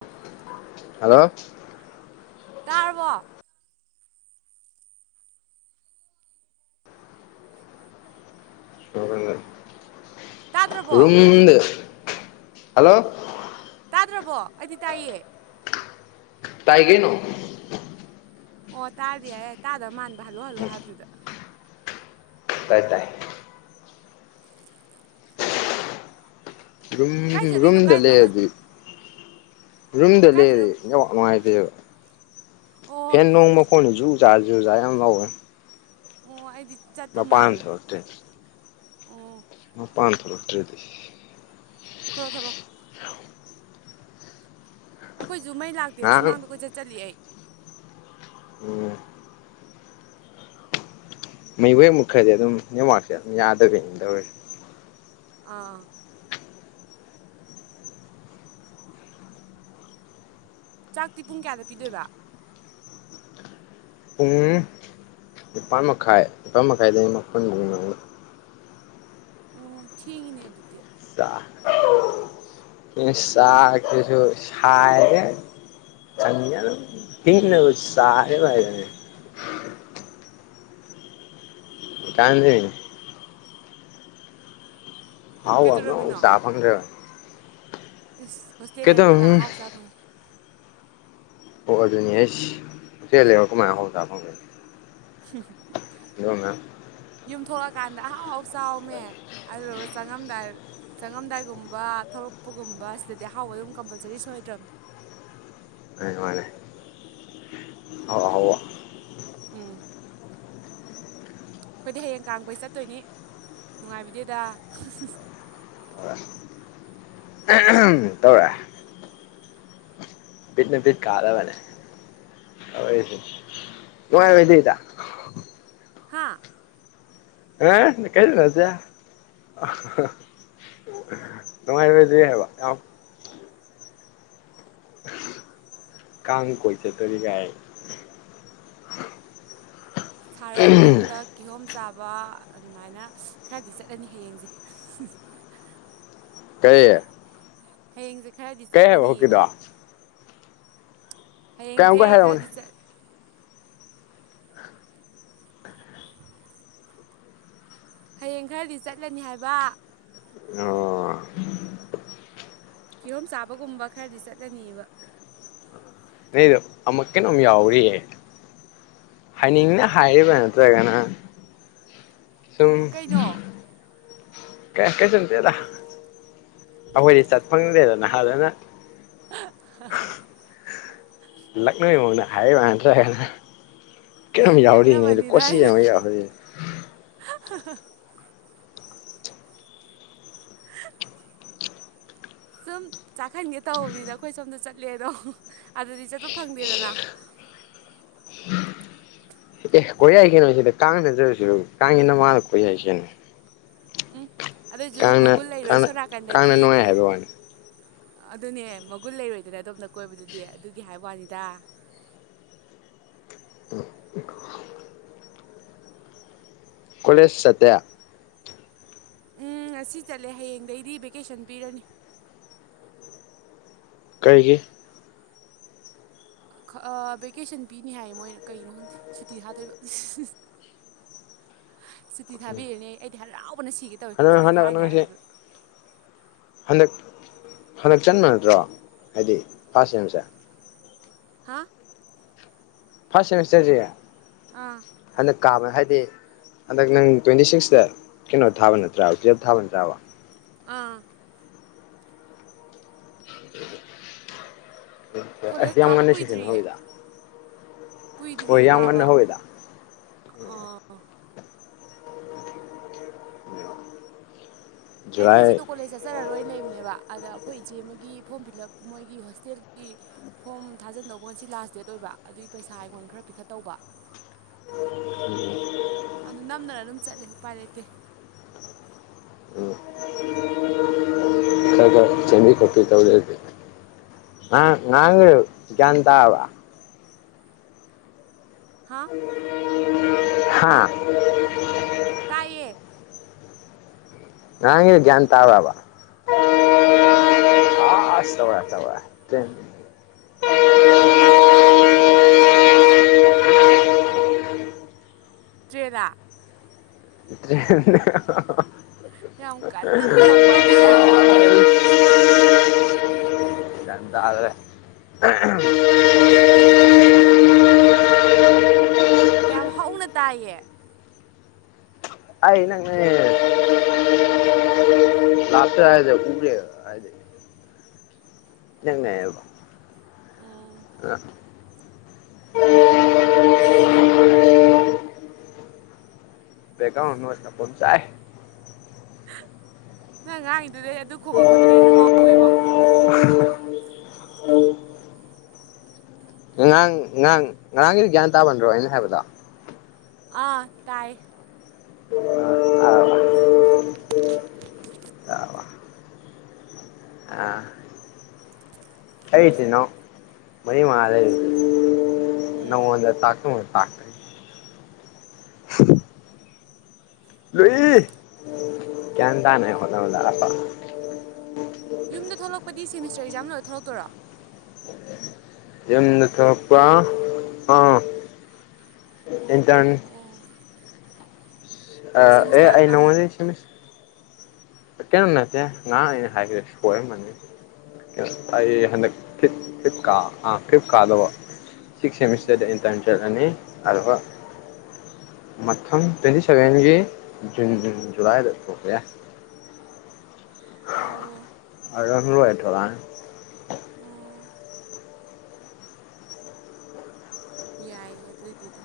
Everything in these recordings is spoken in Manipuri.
ꯑ [unintelligible] ꯍꯜꯂꯣ ꯇꯥꯔꯕꯣ ꯇꯥꯗ꯭ꯔꯕꯣ ꯔꯨꯝꯗ ꯍꯜꯂꯣ ꯇꯥꯗ꯭ꯔꯕꯣ ꯑꯩꯗꯤ ꯇꯥꯏꯌꯦ ꯇꯥꯏꯒꯩꯅꯣ ꯑꯣ ꯇꯥꯔꯗꯤ ꯌꯥꯏ ꯌꯥꯏ ꯇꯥꯗꯕ ꯃꯥꯟꯕ ꯍꯜꯂꯣ ꯍꯜꯂꯣ ꯍꯥꯏꯕꯗꯨꯗ ꯑꯣꯏ ꯇꯥꯏ ꯔꯨꯝ ꯀꯥꯏ ꯔꯨꯝ ꯆꯠꯂꯤꯅꯣ ꯇ ꯂꯩꯂꯤꯌꯥ ꯀꯥꯏꯗꯅꯣꯃ ꯑꯗꯨ ꯔꯨꯝꯗ ꯀꯥꯏꯗꯅꯣ ꯂꯩꯔꯗꯤ ꯌꯥꯝ ꯅꯨꯡꯉꯥꯏꯇꯦꯕ ꯑꯣ ꯐꯦꯟ ꯅꯣꯡꯃ ꯐꯣꯟꯅꯤ ꯌꯨ ꯥꯖꯨꯖꯥ ꯃꯋꯦ ꯑꯣ ꯑꯩꯗꯤ ꯆꯠ ꯃꯄꯥꯟ ꯊꯣꯛꯂꯛꯇ꯭ꯔꯦ ꯑꯣ ꯄꯥꯟ ꯐ ꯂꯣꯇ꯭ꯔꯔꯤꯗꯤ ꯊꯣꯔꯣ ꯊꯣꯛꯂꯣ ꯑꯩꯈꯣꯏꯁꯨ ꯃꯩ ꯂꯥꯛꯇꯦ ꯉꯔꯥꯡ ꯁꯨꯃꯥꯡꯗ ꯀꯣꯏ ꯆꯠ ꯆꯠꯂꯤ ꯑꯩ ꯎ ꯃꯩꯍꯣꯏꯃꯨꯛ ꯈꯔꯗꯤ ꯑꯗꯨꯝ ꯅꯦꯠꯋꯥꯛꯁꯦ ꯑꯗꯨꯝ ꯌꯥꯗꯕꯅꯤ ꯇꯧꯔꯁꯦ ꯑꯥ ꯆꯥꯛꯇꯤ ꯄꯨꯡ ꯀꯌꯥꯗ ꯄꯤꯗꯣꯏꯕ ꯄꯨꯡ ꯅꯤꯄꯥꯥꯟ ꯃꯈꯥꯏ ꯅꯤꯄꯥꯥꯟ ꯃꯈꯥꯏꯗꯒꯤ ꯃꯄꯟꯕꯧꯒꯤ ꯃꯅꯨꯡꯗ ꯑꯣ ꯊꯦꯡꯉꯤꯅꯦ ꯑꯗꯨꯗꯤ ꯆꯥ ꯢꯁ ꯆꯥꯒꯦꯁꯨ ꯍꯥꯢꯔꯦ ꯆꯪꯉꯦ ꯑꯗꯨꯝ ꯄꯤꯛꯅꯕꯨ ꯆꯥꯔꯤꯃꯥꯜꯂꯦ ꯑꯗꯨꯝ ꯀꯥꯥꯟꯗ ꯍꯥꯎꯗꯣ ꯀꯩꯗꯧꯔꯝꯃꯤꯅꯣ ꯆꯥ ꯐ ꯑꯃꯦ ꯏꯁ ꯍꯣꯁꯇꯦꯜ ꯂꯩꯔꯨ ꯀꯅꯥ ꯀꯩꯗꯧꯅꯤ ꯑꯍꯥꯎ ꯆꯥꯐꯝ ꯑꯣ ꯑꯗꯨꯅꯦ ꯑꯁ ꯍꯣꯇꯦꯜ ꯂꯩꯔꯒ ꯀꯃꯥꯏꯅ ꯑꯍꯥꯎꯕ ꯆꯥꯕ ꯐꯪꯗꯨꯢꯅꯣ ꯍꯨꯝ ꯍꯨꯝ [unintelligible] ꯌꯨꯝ ꯊꯣꯛꯂꯛꯀꯥꯟꯗ ꯑꯍꯥꯎ ꯑꯥꯎ ꯆꯥꯎꯃꯦ ꯑꯗꯨꯗꯨꯒ ꯆꯪ ꯆꯪꯉꯝꯗꯥꯏ ꯆꯪꯉꯝꯗꯥꯏꯒꯨꯝꯕ ꯊꯣꯛꯂꯛꯄꯒꯨꯝꯕ ꯁꯤꯗꯗꯤ ꯑꯍꯥꯎꯕ ꯑꯗꯨꯝ ꯀꯝꯄꯜꯁꯔꯤ ꯁꯣꯏꯗ꯭꯭ꯔꯕꯅꯤ ꯑꯩ ꯅꯨꯉꯥꯢꯔꯦ ꯑꯍꯥꯎ ꯑꯍꯥꯎꯕ ꯎꯝ ꯑꯩꯈꯣꯏꯗꯤ ꯍꯌꯦꯡ ꯇꯥꯡꯈꯣꯏ ꯆꯠꯇꯣꯏꯅꯤ ꯅꯨꯡꯉꯥꯏꯕꯤꯗꯦꯗ ꯑ ꯑ ꯑꯍꯝ ꯇꯧꯔꯦ ꯄꯤꯠꯅ ꯄꯤꯠ ꯀꯥꯗꯕꯅꯦꯁ ꯅꯨꯡꯉꯥꯏꯗꯤꯗ ꯍꯥꯥ ꯑ ꯀꯥꯏ ꯅꯖ [unintelligible] ꯀꯥꯡ ꯀꯣꯏꯆꯠꯇꯧꯔꯤ ꯒꯥꯏꯅ ꯁꯥꯔꯝꯂꯣꯝꯗ ꯀꯤꯍꯣꯝ ꯆꯥꯕ ꯑꯗꯨꯃꯥꯏꯅ ꯈꯔꯗꯤ ꯆꯠꯂꯅꯤ ꯍꯌꯦꯡꯖꯦ ꯀꯔꯤ ꯍꯌꯦꯡꯁꯦ ꯈꯔꯗꯤ ꯀꯩ ꯍꯥꯏꯕ ꯆꯠꯂꯅꯤꯕ ꯍꯧꯖꯤꯛꯀꯤꯗꯣ ꯍꯌꯦꯡꯁꯦ ꯀꯌꯥꯝꯀ ꯍꯥꯏꯔꯛꯎꯅꯦ ꯈꯔꯗꯤ ꯆꯠ ꯍꯌꯦꯡ ꯈꯔꯗꯤ ꯆꯠꯂꯅꯤ ꯍꯥꯏꯕ [unintelligible] ꯀꯤꯍꯣꯝ ꯆꯥꯕꯒꯨꯝꯕ ꯈꯔꯗꯤ ꯆꯠꯂꯅꯤꯕ ꯀꯩꯅꯣ ꯑꯃ ꯀꯩꯅꯣꯝ ꯌꯥꯎꯔꯤꯌꯦ ꯍꯥꯏꯅꯤꯡꯅ ꯍꯥꯏꯔꯤꯕꯔ ꯅꯠꯇ꯭ꯔꯒꯅ ꯁꯨꯝ ꯀꯩꯅꯣ ꯀꯩ ꯀꯩꯁꯨꯝ ꯅꯠꯇ‌ꯦꯗ ꯑꯩꯈꯣꯏꯗꯤ ꯆꯠ ꯐꯪꯗꯦꯗꯅ ꯑꯗꯨꯅ [unintelligible] ꯂꯛꯅꯩ ꯃ‌ꯑꯣꯡꯗ ꯍꯥꯏꯔꯤꯕꯔ ꯅꯠꯇꯔꯒꯅ ꯀꯩꯅꯣꯝ ꯌꯥꯎꯔꯤꯌ‌ꯦ ꯂꯛꯅꯕꯅꯤꯗ ꯀꯣꯆꯤ ꯑꯩꯅ ꯑꯃ ꯌꯥꯎꯔꯤ [unintelligible] ꯁꯨꯝ ꯆꯥꯛꯍꯟꯒꯦ ꯇꯧꯕꯅꯤꯗ ꯑꯩꯈꯣꯏ ꯁꯣꯝꯗ ꯆꯠꯂꯦꯗꯣ ꯑꯗꯨꯗꯗꯤ ꯆꯠꯄ ꯐꯪꯗꯦꯗꯅ ꯑꯦ ꯀꯣꯏ ꯌꯥꯏ ꯀꯩꯅꯣ ꯁꯤꯗ ꯀꯥꯡ ꯅꯠꯇꯔꯁꯨ ꯀꯥꯡꯒꯤ ꯅꯃꯥꯗ ꯀꯣꯏ ꯌꯥꯏ ꯀꯩꯅꯣ ꯎꯝ ꯑꯗꯨꯑꯣꯏꯁꯨ ꯀꯥꯡꯅ ꯃꯒꯨꯟ ꯂꯩꯔꯣꯏ ꯀꯥꯡꯅ ꯁꯣꯝꯅꯥꯀꯟꯗꯗꯤ ꯀꯥꯡꯅ ꯅꯨꯡꯉꯥꯏ ꯍꯥꯏꯕ ꯋꯥꯅꯤ ꯑꯗꯨꯅꯦ ꯃꯒꯨꯟ ꯂꯩꯔꯣꯏꯗꯅ ꯑꯗꯣꯝꯗ ꯀꯣꯏꯕꯗꯨꯗꯤ ꯑꯗꯨꯒꯤ ꯍꯥꯏꯕꯩ ꯋꯥꯅꯤꯗ ꯀꯣꯂꯦꯁ ꯆꯠꯇꯦ ꯎꯝ ꯉꯁꯤ ꯆꯠꯂꯦ ꯍꯌꯦꯡꯗꯩꯗꯤ ꯚꯦꯀꯦꯁꯟ ꯄꯤꯔꯅꯤ ꯀꯔꯤꯒꯤ ꯑꯥ ꯚꯦꯀꯦꯁꯟ ꯄꯤꯅꯤ ꯍꯥꯏꯌꯦ ꯃꯣꯏꯅ ꯀꯩꯒꯤꯅꯣ ꯈꯪꯗꯦ ꯁꯨꯇꯤ ꯊꯥꯗꯣꯏꯕ ꯁꯨꯇꯤ ꯊꯥꯕꯤꯔꯅꯤꯌ‌ꯦ ꯑꯩꯗꯤ ꯍꯔꯥꯎꯕꯅ ꯁꯤꯒꯦ ꯇꯧꯋꯤ ꯍꯟꯗꯛ ꯁꯨꯇꯤ ꯍꯟꯗꯛ ꯊꯥꯔꯅꯤ ꯅꯪꯁꯦ ꯍꯥꯏꯔꯛꯄꯗꯨꯗ ꯍꯟꯗꯛ ꯍꯟꯗꯛ ꯆꯟꯕ ꯅꯠꯇ꯭ꯔꯣ ꯍꯥꯏꯗꯤ ꯐꯥꯁ ꯁꯦꯝꯁ ꯍꯥ ꯐꯥꯔꯁ ꯁꯦꯃꯤꯁꯇꯔꯖꯦ ꯑꯥ ꯍꯟꯗꯛ ꯀꯥꯕ ꯍꯥꯏꯗꯤ ꯍꯟꯗꯛ ꯅꯪ ꯇ꯭ꯋꯦꯟꯇꯤ ꯁꯤꯛꯁꯇ ꯀꯩꯅꯣ ꯊꯥꯕ ꯅꯠꯇ꯭ꯔꯥꯕ ꯇꯨꯌꯦꯜꯞ ꯊꯥꯕ ꯅꯠꯇ꯭ꯔꯥꯕ ꯑꯥ [unintelligible] ꯀꯣꯂꯦꯖ ꯀꯥꯕ ꯉꯟꯅ ꯁꯦꯁꯟ ꯀꯨꯏꯗ꯭ꯔꯤꯌꯦ ꯍꯧꯋꯤꯗ ꯍꯣꯏ ꯀꯨꯏꯗ꯭ꯔꯤꯌ‌ꯦ ꯌꯥꯝ ꯀꯥꯕ ꯉꯟꯅ ꯍꯧꯋꯤꯗ ꯑꯥ ꯑꯩꯗꯤ ꯖꯨꯂꯥꯏ ꯉꯁꯤꯗꯣ ꯀꯣꯂ‌ꯦꯖ ꯆꯠ ꯆꯠꯆꯥꯔꯔꯣꯏꯅ ꯂꯩꯕꯅꯦꯕ ꯑꯗꯥ ꯑꯩꯈꯣꯏ ꯏꯆꯦ ꯑꯃꯒꯤ ꯐꯣꯝ ꯐꯤꯜꯂꯞ ꯃꯣꯏꯒꯤ ꯍꯣꯁꯇꯦꯜꯒꯤ ꯐꯣꯝ ꯊꯥꯖꯤꯟꯗꯧꯕ ꯉꯁꯤ ꯂꯥꯁ ꯗꯦꯠ ꯑꯣꯏꯕ ꯑꯗꯨꯒꯤ ꯄꯩꯁꯥ ꯑꯩꯉꯣꯟꯗ ꯈꯔ ꯄꯤꯈꯠꯇꯧꯕ [unintelligible] ꯑꯗꯨ ꯅꯝꯗꯅ ꯑꯗꯨꯝ ꯆꯠꯂꯦ ꯎꯄꯥꯏ ꯂꯩꯇꯦ ꯆꯦꯟꯕꯤ ꯀꯣꯠꯄꯤ ꯇꯧꯔꯤ ꯑꯩ ꯍꯧꯖꯤꯛ ꯑ ꯉꯔꯥꯡꯒꯤꯗ‌ꯣ ꯒ꯭ꯌꯥꯟ ꯇꯥꯔꯕ ꯍꯥ ꯍꯥꯥ ꯇꯥꯏꯌꯦ ꯉꯔꯥꯡꯒꯤ‌ꯗ‌ꯣ ꯒꯌꯥꯟ ꯇꯥꯕꯔꯕ [unintelligible] ꯇꯔ‌ꯦꯟꯂꯥ ꯅꯠꯇꯔ‌ꯦ ꯌꯥꯝ ꯀꯟꯅ ꯈꯣꯡꯕ ꯍꯥꯏꯇꯥꯔꯦ ꯒ꯭ꯌꯥꯟ ꯇꯥꯗ꯭ꯔꯦ [unintelligible] ꯌꯥꯝ ꯍꯧꯅ ꯇꯥꯏꯌꯦ ꯑꯩ ꯏꯅꯛ ꯅꯛꯑ‌ꯦ ꯂꯥꯛꯇ ꯍꯥꯏꯗ ꯎꯔ‌ꯦ ꯍꯥꯏꯗꯦ ꯏꯅꯛ ꯅꯛꯑꯦꯕ ꯎꯝ ꯕꯦꯛꯒꯔꯣꯟ ꯅꯣꯏ ꯅꯄꯣꯝ ꯆꯥꯛꯑꯦ ꯅꯪ ꯉꯥꯡꯗꯨꯗꯩ ꯑꯗꯨ ꯈꯣꯡꯉꯛꯄꯗꯨꯅ ꯍꯦꯟꯅ ꯍꯧꯋꯦꯕꯣ [inaudible] ꯑꯉꯥꯡ ꯉꯥꯡ ꯉꯔꯥꯡꯒꯤꯗꯤ ꯒ꯭ꯌꯥꯟ ꯇꯥꯕꯟ꯭ꯔꯣ ꯑꯩꯅ ꯍꯥꯏꯕꯗꯣ ꯑꯥ ꯇꯥꯏ ꯇꯥꯔꯕ [inaudible] ꯇꯥꯔꯕ ꯑꯥ ꯑꯩꯩ ꯏꯆꯤꯟ ꯏꯅꯧ ꯃꯔꯤ ꯃꯉꯥ ꯂꯩ ꯎꯝ ꯅꯉꯣꯟꯗ ꯇꯥꯛ [inaudible] ꯇꯥꯛ꯫ [inaudible] ꯂꯨꯏ ꯒꯌꯥꯟ ꯇꯥꯅꯩ ꯍꯣꯠꯅꯕꯗ [unintelligible] ꯌꯨꯝꯗ ꯊꯣꯛꯂꯛꯄꯗꯤ ꯁꯦꯃꯤꯁꯇꯔ ꯑꯦꯛꯖꯥꯝ ꯂꯣꯏꯔ ꯊꯣꯛꯂꯛꯇꯣꯏꯔꯣ ꯌꯨꯝꯗ ꯊꯣꯛꯄ ꯑꯥ ꯏꯟꯇꯔꯟ ꯑꯣ ꯑ ꯑꯦ ꯁꯦꯃꯤꯁꯇꯔ ꯑꯩ ꯑꯃ ꯅꯣꯉꯣꯟꯗꯩ ꯁꯤꯃꯤꯁ ꯀꯦꯝ ꯅꯠꯇꯦ ꯉꯔꯥꯡ ꯑꯩꯅ ꯍꯥꯏꯈꯤꯕꯗꯣ ꯁꯣꯏꯔꯝꯃꯅꯤ꯫ ꯑꯩ ꯍꯟꯗꯛ ꯐꯤꯐ ꯐꯤꯐ ꯀꯥ ꯑ ꯐꯤꯐ ꯀꯥꯗꯧꯕ꯫ ꯁꯤꯛꯁ ꯁꯦꯃꯤꯁꯇꯔꯗ ꯎꯝ ꯏꯟꯇꯔꯟ ꯆꯠꯂꯅꯤ ꯑꯗꯨꯒ꯫ ꯃꯊꯪ ꯇ꯭ꯋꯦꯟꯇꯤꯁꯕꯦꯟꯒꯤ ꯖꯨꯟ ꯖꯨꯂꯥꯏꯗ ꯊꯣꯛꯄ ꯌꯥꯏ꯫ ꯑꯣ ꯑꯗꯨꯗꯕꯨ ꯂꯣꯏꯔ ꯊꯣꯛꯂꯛꯑꯅꯤ꯫ ꯎꯝ ꯌꯥꯏꯌꯦ ꯑꯗꯨꯏꯗꯤꯗꯨ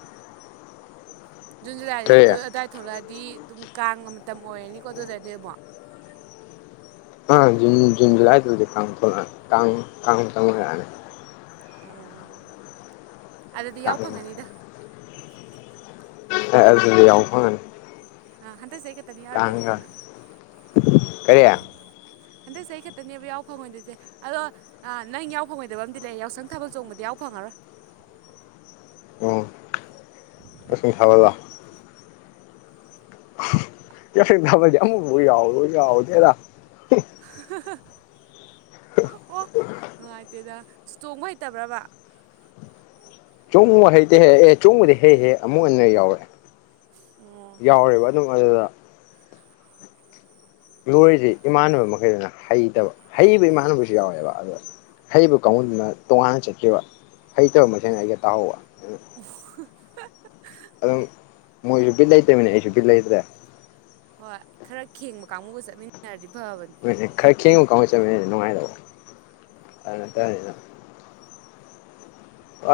ꯖꯨꯟ ꯖꯨꯂꯥꯏꯗ ꯀꯔꯤ ꯗꯣꯑꯗꯥꯏ꯫ ꯊꯣꯛꯂꯛꯑꯗꯤ ꯑꯗꯨꯝ ꯀꯥꯡꯒ ꯃꯇꯝ ꯑꯣꯏꯔꯅꯤꯀꯣ ꯑꯗꯨꯗꯗꯤ ꯑꯃꯨꯛ ꯑꯥ ꯖꯨꯟ ꯖꯨꯟ ꯖꯨꯂꯥꯏꯗꯗꯤ ꯀꯥꯡ ꯊꯣꯛꯂꯛꯑ ꯀꯥꯡ ꯀꯥꯡ ꯃꯇꯝ ꯍꯣꯏꯔꯛꯑꯅꯤ꯫ ꯑꯣ ꯑꯗꯗꯤ ꯌꯥꯎ ꯀꯥꯡ ꯐꯪꯉꯅꯤꯗ ꯑꯦ ꯑꯗꯨꯗꯗꯤ ꯌꯥꯎꯕ ꯐꯪꯉꯅꯤ ꯍ ꯍꯟꯇꯛ ꯆꯍꯤ ꯈꯛꯇꯅꯤ ꯌꯥꯎꯔꯣꯏꯗꯣꯏꯁꯦ ꯀꯥꯡꯒ ꯑꯗꯨꯅ ꯀꯔꯤ ꯑꯣ ꯀꯔꯤ ꯍꯟꯗꯛ ꯆꯍꯤ ꯈꯛꯇꯅꯦꯕ ꯌꯥꯎ ꯐꯪꯉꯣꯏꯗꯣꯏꯁꯦ ꯑꯗꯣ ꯑ ꯅꯪ ꯌꯥꯎ ꯐꯪꯉꯣꯏꯗꯕ ꯑꯃꯗꯤ ꯂꯩ ꯌꯥꯎꯁꯪ ꯊꯥꯕꯜ ꯆꯣꯡꯕꯗꯤ ꯌꯥꯎ ꯐꯪꯉꯔꯣꯏ ꯌꯥꯎꯁꯪ ꯊꯥꯕꯜꯂꯣ ꯌꯥꯎꯁꯪ ꯊꯥꯕꯜꯁꯦ ꯑꯃꯨꯛꯕꯧ ꯌꯥꯥꯎꯕꯨ ꯌꯥꯥꯎꯗꯦꯗ ꯑꯣ ꯅꯨꯡꯉꯥꯏꯇꯦꯗ ꯆꯣꯡꯕ ꯍꯩꯇꯕ꯭ꯔꯕ꯫ ꯆꯣꯡꯕꯕꯨ ꯍꯩꯇꯦ ꯍꯦ ꯑꯦ ꯆꯣꯡꯕꯗꯤ ꯍꯩ ꯍꯦ ꯑꯃꯨꯛ ꯑꯅꯤꯔꯛ ꯌꯥꯎꯔꯛꯑꯦ ꯑꯣ ꯌꯥꯎꯔꯦꯕ ꯑꯗꯨꯝ꯫ ꯑꯗꯨꯗ ꯂꯣꯏꯔꯤꯁꯦ ꯏꯃꯥꯟꯅꯕ ꯃꯈꯩꯗꯏꯅ ꯍꯩꯇꯕ ꯍꯩꯕ ꯏꯃꯥꯟꯅꯕꯁꯨ ꯌꯥꯎꯋꯦꯕ ꯑꯗ ꯍꯩꯕ ꯀꯥꯡꯒꯨꯗꯨꯅ ꯇꯣꯉꯥꯟꯅ ꯆꯠꯈꯤꯕ ꯍꯩꯇꯕ ꯃꯁꯦꯟꯅ ꯑꯩꯒ ꯇꯥꯍꯧꯕ꯫ ꯑꯣ [unintelligible] ꯑꯗꯨꯝ ꯃꯣꯏꯁꯨ ꯕꯤꯠ ꯂꯩꯇꯕꯅꯤꯅ ꯑꯩꯁꯨ ꯕꯤꯠ ꯂꯩꯇ꯭ꯔꯦ ꯍꯣꯏ ꯈꯔ ꯈꯦꯡꯕ ꯀꯥꯡꯒꯨꯒ ꯆꯠꯃꯤꯟꯅꯔꯗꯤ ꯐꯕꯅꯤ꯫ ꯍꯣꯏꯅꯦ ꯈꯔ ꯈꯦꯡꯕ ꯀꯥꯎꯒꯨꯒ ꯆꯠꯃꯤꯟꯅꯔꯗꯤ ꯅꯨꯡꯉꯥꯏꯒꯗꯧꯕ ꯑꯗꯨ ꯅꯠꯇꯕꯅꯤꯅ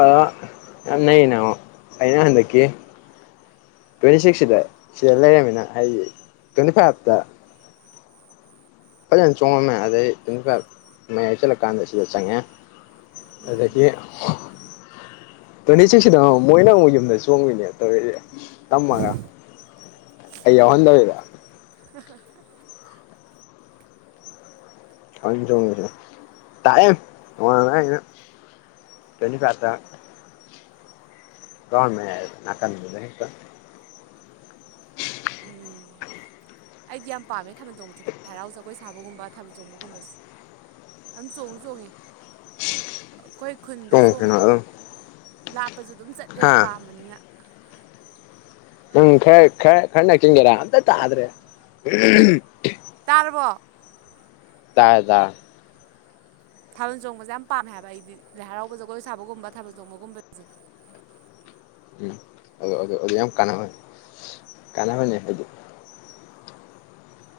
ꯑꯥ ꯌꯥꯝ ꯅꯩꯌꯦ ꯅꯃꯣ ꯑꯩꯅ ꯍꯟꯗꯛꯀꯤ ꯇ꯭ꯋꯦꯟꯇꯤ ꯁꯤꯛꯁꯁꯤꯗ ꯁꯤꯗ ꯂꯩꯔꯃꯤꯅ ꯍꯥꯏꯗꯤ ꯇ꯭ꯋꯦꯟꯇꯤ ꯐꯥꯏꯞꯇ ꯐꯖꯅ ꯆꯣꯡꯉꯝꯃꯦ ꯑꯗꯩ ꯇ꯭ꯋꯦꯟꯇꯤ ꯐꯥꯏꯚ ꯃꯌꯥꯏ ꯆꯜꯂ ꯀꯥꯟꯗ ꯁꯤꯗ ꯆꯪꯉꯛꯑꯦ ꯎꯝ ꯑꯗꯒꯤ [unintelligible] ꯇ꯭ꯋꯦꯟꯇꯤꯁꯤꯛꯁꯤꯅ ꯑꯃꯨꯛ ꯃꯣꯏꯅ ꯑꯃꯨꯛ ꯌꯨꯝꯗ ꯆꯣꯡꯒꯔꯤꯅꯦꯕ ꯇꯧꯔꯤꯁꯦ ꯇꯝꯃꯒ꯫ ꯑꯩ ꯌꯥꯎꯍꯟꯗꯕꯤꯗ [unintelligible] ꯐꯥꯒꯤꯇꯧꯅꯤꯍꯦ ꯇꯥꯏꯍꯦ ꯅꯣꯡꯉꯥꯜꯂꯝꯗꯥꯏꯁꯤꯗ ꯇ꯭ꯋꯦꯟꯇꯤ ꯐꯥꯏꯐ ꯇ ꯅꯥꯀꯥꯟꯗꯨꯗ ꯍꯦꯛꯇ ꯎꯝ ꯑꯩꯗꯤ ꯌꯥꯝ ꯄꯥꯝꯃꯦ ꯊꯥꯕꯜ ꯆꯣꯡꯕꯁꯤ ꯂꯥꯏ ꯍꯔꯥꯎ ꯖꯒꯣꯏ ꯁꯥꯕꯒꯨꯝꯕ ꯊꯥꯕꯜ ꯆꯣꯡꯕꯒꯨꯝꯕꯁ꯫ ꯑꯝ ꯆꯣꯡ ꯆꯣꯡꯉꯦ꯫ ꯑꯩꯈꯣꯏ ꯈꯨꯟꯗ ꯆꯣꯡꯉꯨ ꯀꯩꯅꯣ ꯆꯣꯡꯕꯗꯣ ꯑꯗꯨꯝ ꯂꯥꯞꯄꯁꯨ ꯑꯗꯨꯝ ꯍꯥ ꯆꯠꯂꯦꯕ ꯄꯥꯝꯕꯅꯤꯅ ꯎꯝ ꯈꯦ ꯈ ꯈ ꯀꯒꯦꯔ ꯑꯗ ꯇ꯭ꯔꯦ ꯇꯥꯔꯕꯣ ꯇꯥꯖꯥ [unintelligible] ꯊꯥꯕꯜ ꯆꯣꯡꯕꯁꯦ ꯌꯥꯝ ꯄꯥꯝꯃꯦ ꯍꯥꯏꯕ ꯑꯩꯗꯤ ꯂꯥꯏ ꯍꯔꯥꯎꯕ ꯖꯒꯣꯏ ꯁꯥꯕꯒꯨꯝꯕ ꯊꯥꯕꯜ ꯆꯣꯡꯕꯒꯨꯝꯕ ꯎꯝ ꯑꯗꯨ ꯑꯗꯨ ꯑꯗꯨ ꯌꯥꯝ ꯀꯥꯟꯅꯕꯅꯦ ꯀꯥꯟꯅꯕꯅꯦ ꯑꯗꯨ꯫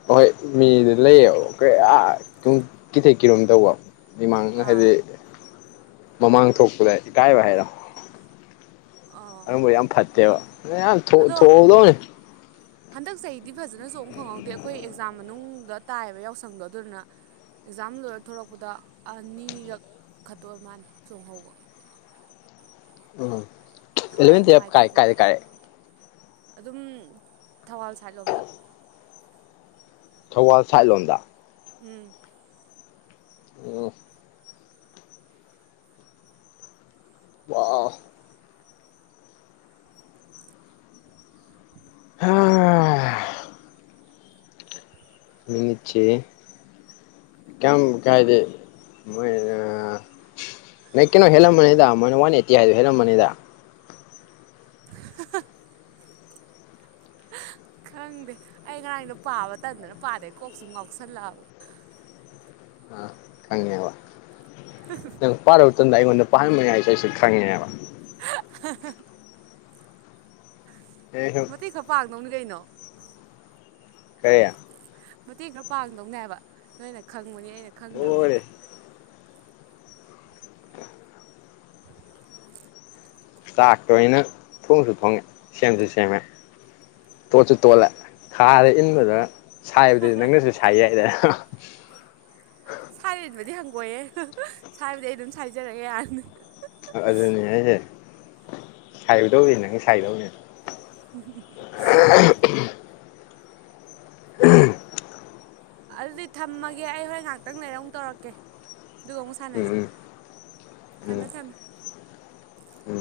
ꯑꯍꯣꯏ ꯃꯤꯗꯨ ꯂꯩꯌꯦꯕ ꯀꯌꯥ ꯑꯗꯨꯨꯡ ꯀꯤꯊꯦꯛ ꯀꯤꯔꯣꯝ ꯇꯧꯕ ꯃꯤꯃꯥꯡ ꯍꯥꯏꯗꯤ ꯑꯥ ꯃꯃꯥꯡ ꯊꯣꯛꯄꯗ ꯏꯀꯥꯏꯕ ꯍꯥꯏꯔꯣ ꯑꯥ ꯑꯗꯨꯝꯕꯗꯤ ꯌꯥꯝ ꯐꯠꯇꯦꯕ ꯌꯥꯝ ꯑꯗꯣ ꯊꯍꯧꯗꯧꯅꯤ ꯍꯟꯗꯛ ꯆꯍꯤꯗꯤ ꯐꯖꯅꯆꯣꯡ ꯐꯪꯍꯧꯗꯦ ꯑꯩꯈꯣꯏ ꯑꯦꯛꯖꯥꯝ ꯃꯅꯨꯡꯗ ꯇꯥꯏꯑꯕ ꯌꯥꯎꯁꯪꯗꯣ ꯑꯗꯨꯗꯨꯅ ꯑꯦꯛꯖꯥꯝ ꯂꯣꯏꯔ ꯊꯣꯔꯛꯄꯗ ꯑꯅꯤꯔꯛ ꯈꯠꯇ ꯑꯣꯏ ꯃꯥꯟꯅꯦ ꯆꯣꯡꯍꯧꯕ꯫ ꯑ ꯊꯋꯥꯏ ꯏꯂꯥꯕꯦꯟ ꯌꯥꯝ ꯇꯨꯌꯦꯜꯚ ꯅꯨꯡꯉꯥꯏꯇꯦ ꯀꯥꯏ ꯑꯗꯨꯅ ꯀꯥꯏꯗꯩ ꯀꯥꯔꯦꯛ ꯑꯗꯨꯝ ꯊꯧꯕꯥꯜ ꯁꯥꯏꯠ ꯂꯣꯝꯗ꯫ ꯊꯧꯕꯥꯜ ꯁꯥꯏꯠꯂꯣꯝꯗ ꯎꯝ ꯑꯣ ꯑ ꯑꯥ [unintelligible] ' [unintelligible] [inaudible] ꯃꯤꯅꯤꯆꯦ ꯀꯝ ꯀꯥꯏꯗꯦ ꯃꯣꯏ ꯅ ꯀꯩꯅꯣ ꯍꯦꯜꯂꯝꯃꯅꯤꯗ ꯃ ꯋꯥꯟ ꯑꯩꯠꯇꯤ ꯍꯥꯏꯗꯣ ꯍꯦꯜꯂꯝꯃꯅꯤꯗ ꯍꯥ-ꯍꯥ ꯈꯪꯗꯦ ꯑꯩ ꯉꯔꯥꯡꯗꯣ ꯄꯥꯕ ꯇꯟꯗꯅ ꯄꯥꯗꯦ ꯀꯣꯛꯁꯨꯨꯝ ꯉꯥꯎꯁꯜꯂꯛꯑꯕ꯫ ꯑꯥ ꯈꯪꯉꯦꯕ ꯍ ꯍꯨꯝ ꯅꯪ ꯄꯥꯂꯣꯏꯔꯕ ꯃꯇꯨꯡꯗ ꯑꯩꯉꯣꯟꯗ ꯄꯥꯍꯟꯕꯅꯦ ꯍꯥꯏꯕꯁꯤ ꯑꯩꯁꯨ ꯈꯪꯉꯦꯕ꯫ ꯅꯨꯄꯤꯅ ꯅꯣꯛꯄ꯫ ꯑꯩ ꯁꯨꯝ ꯃꯇꯦꯛ ꯈꯔ ꯄꯥꯡꯗꯧꯅꯤ ꯀꯩꯅꯣ ꯀꯩ ꯃꯇꯦꯡ ꯈꯔ ꯄꯥꯡꯗꯧꯅꯦꯕ ꯅꯣꯏꯅ ꯈꯪꯕꯅꯤ ꯑꯩꯅ ꯈꯪꯗꯕꯅꯤꯅ ꯂꯣꯏꯔꯦ ꯆꯥꯛꯇ ꯑꯩꯅ ꯊꯣꯡꯁꯨ ꯊꯣꯡꯉꯦ ꯁꯦꯝꯁꯨ ꯁꯦꯝꯃꯦ ꯇꯣꯠꯁꯨ ꯇꯣꯠꯂꯦ ꯈꯥꯗ ꯏꯟꯕꯗ ꯁꯥꯏꯕꯗꯨꯗꯤ ꯅꯪꯅꯁꯨ ꯁꯥꯏ ꯌꯥꯏꯗ ꯁꯥꯏꯔꯏꯟꯕꯗꯤ ꯍꯪꯒꯣꯏꯌꯦ ꯁꯥꯏꯕꯗꯤ ꯑꯩ ꯑꯗꯨꯝ ꯁꯥꯏꯖꯔꯒꯦ ꯌꯥꯔꯅꯤ ꯑꯗꯨꯅꯤ ꯑꯩꯅ ꯁꯥꯏꯒꯗꯧꯅꯤ ꯅꯪ ꯁꯥꯏꯗꯧꯅꯦ [unintelligible] [unintelligible] ꯎꯝ [unintelligible] ꯑꯗꯨꯗꯤ ꯊꯝꯃꯒꯦ ꯑꯩ ꯍꯣꯔꯦꯟ ꯉꯥꯛꯇꯪ ꯂꯩꯔ ꯑꯃꯨꯛ ꯇꯧꯔꯛꯀꯦ꯫ ꯗꯨꯒ ꯃꯨꯛ ꯎꯝ ꯁꯥꯟꯅꯁꯦ ꯎꯝ ꯎꯝ ꯊꯝꯃꯦ ꯊꯝꯃꯦ꯫ ꯎꯝ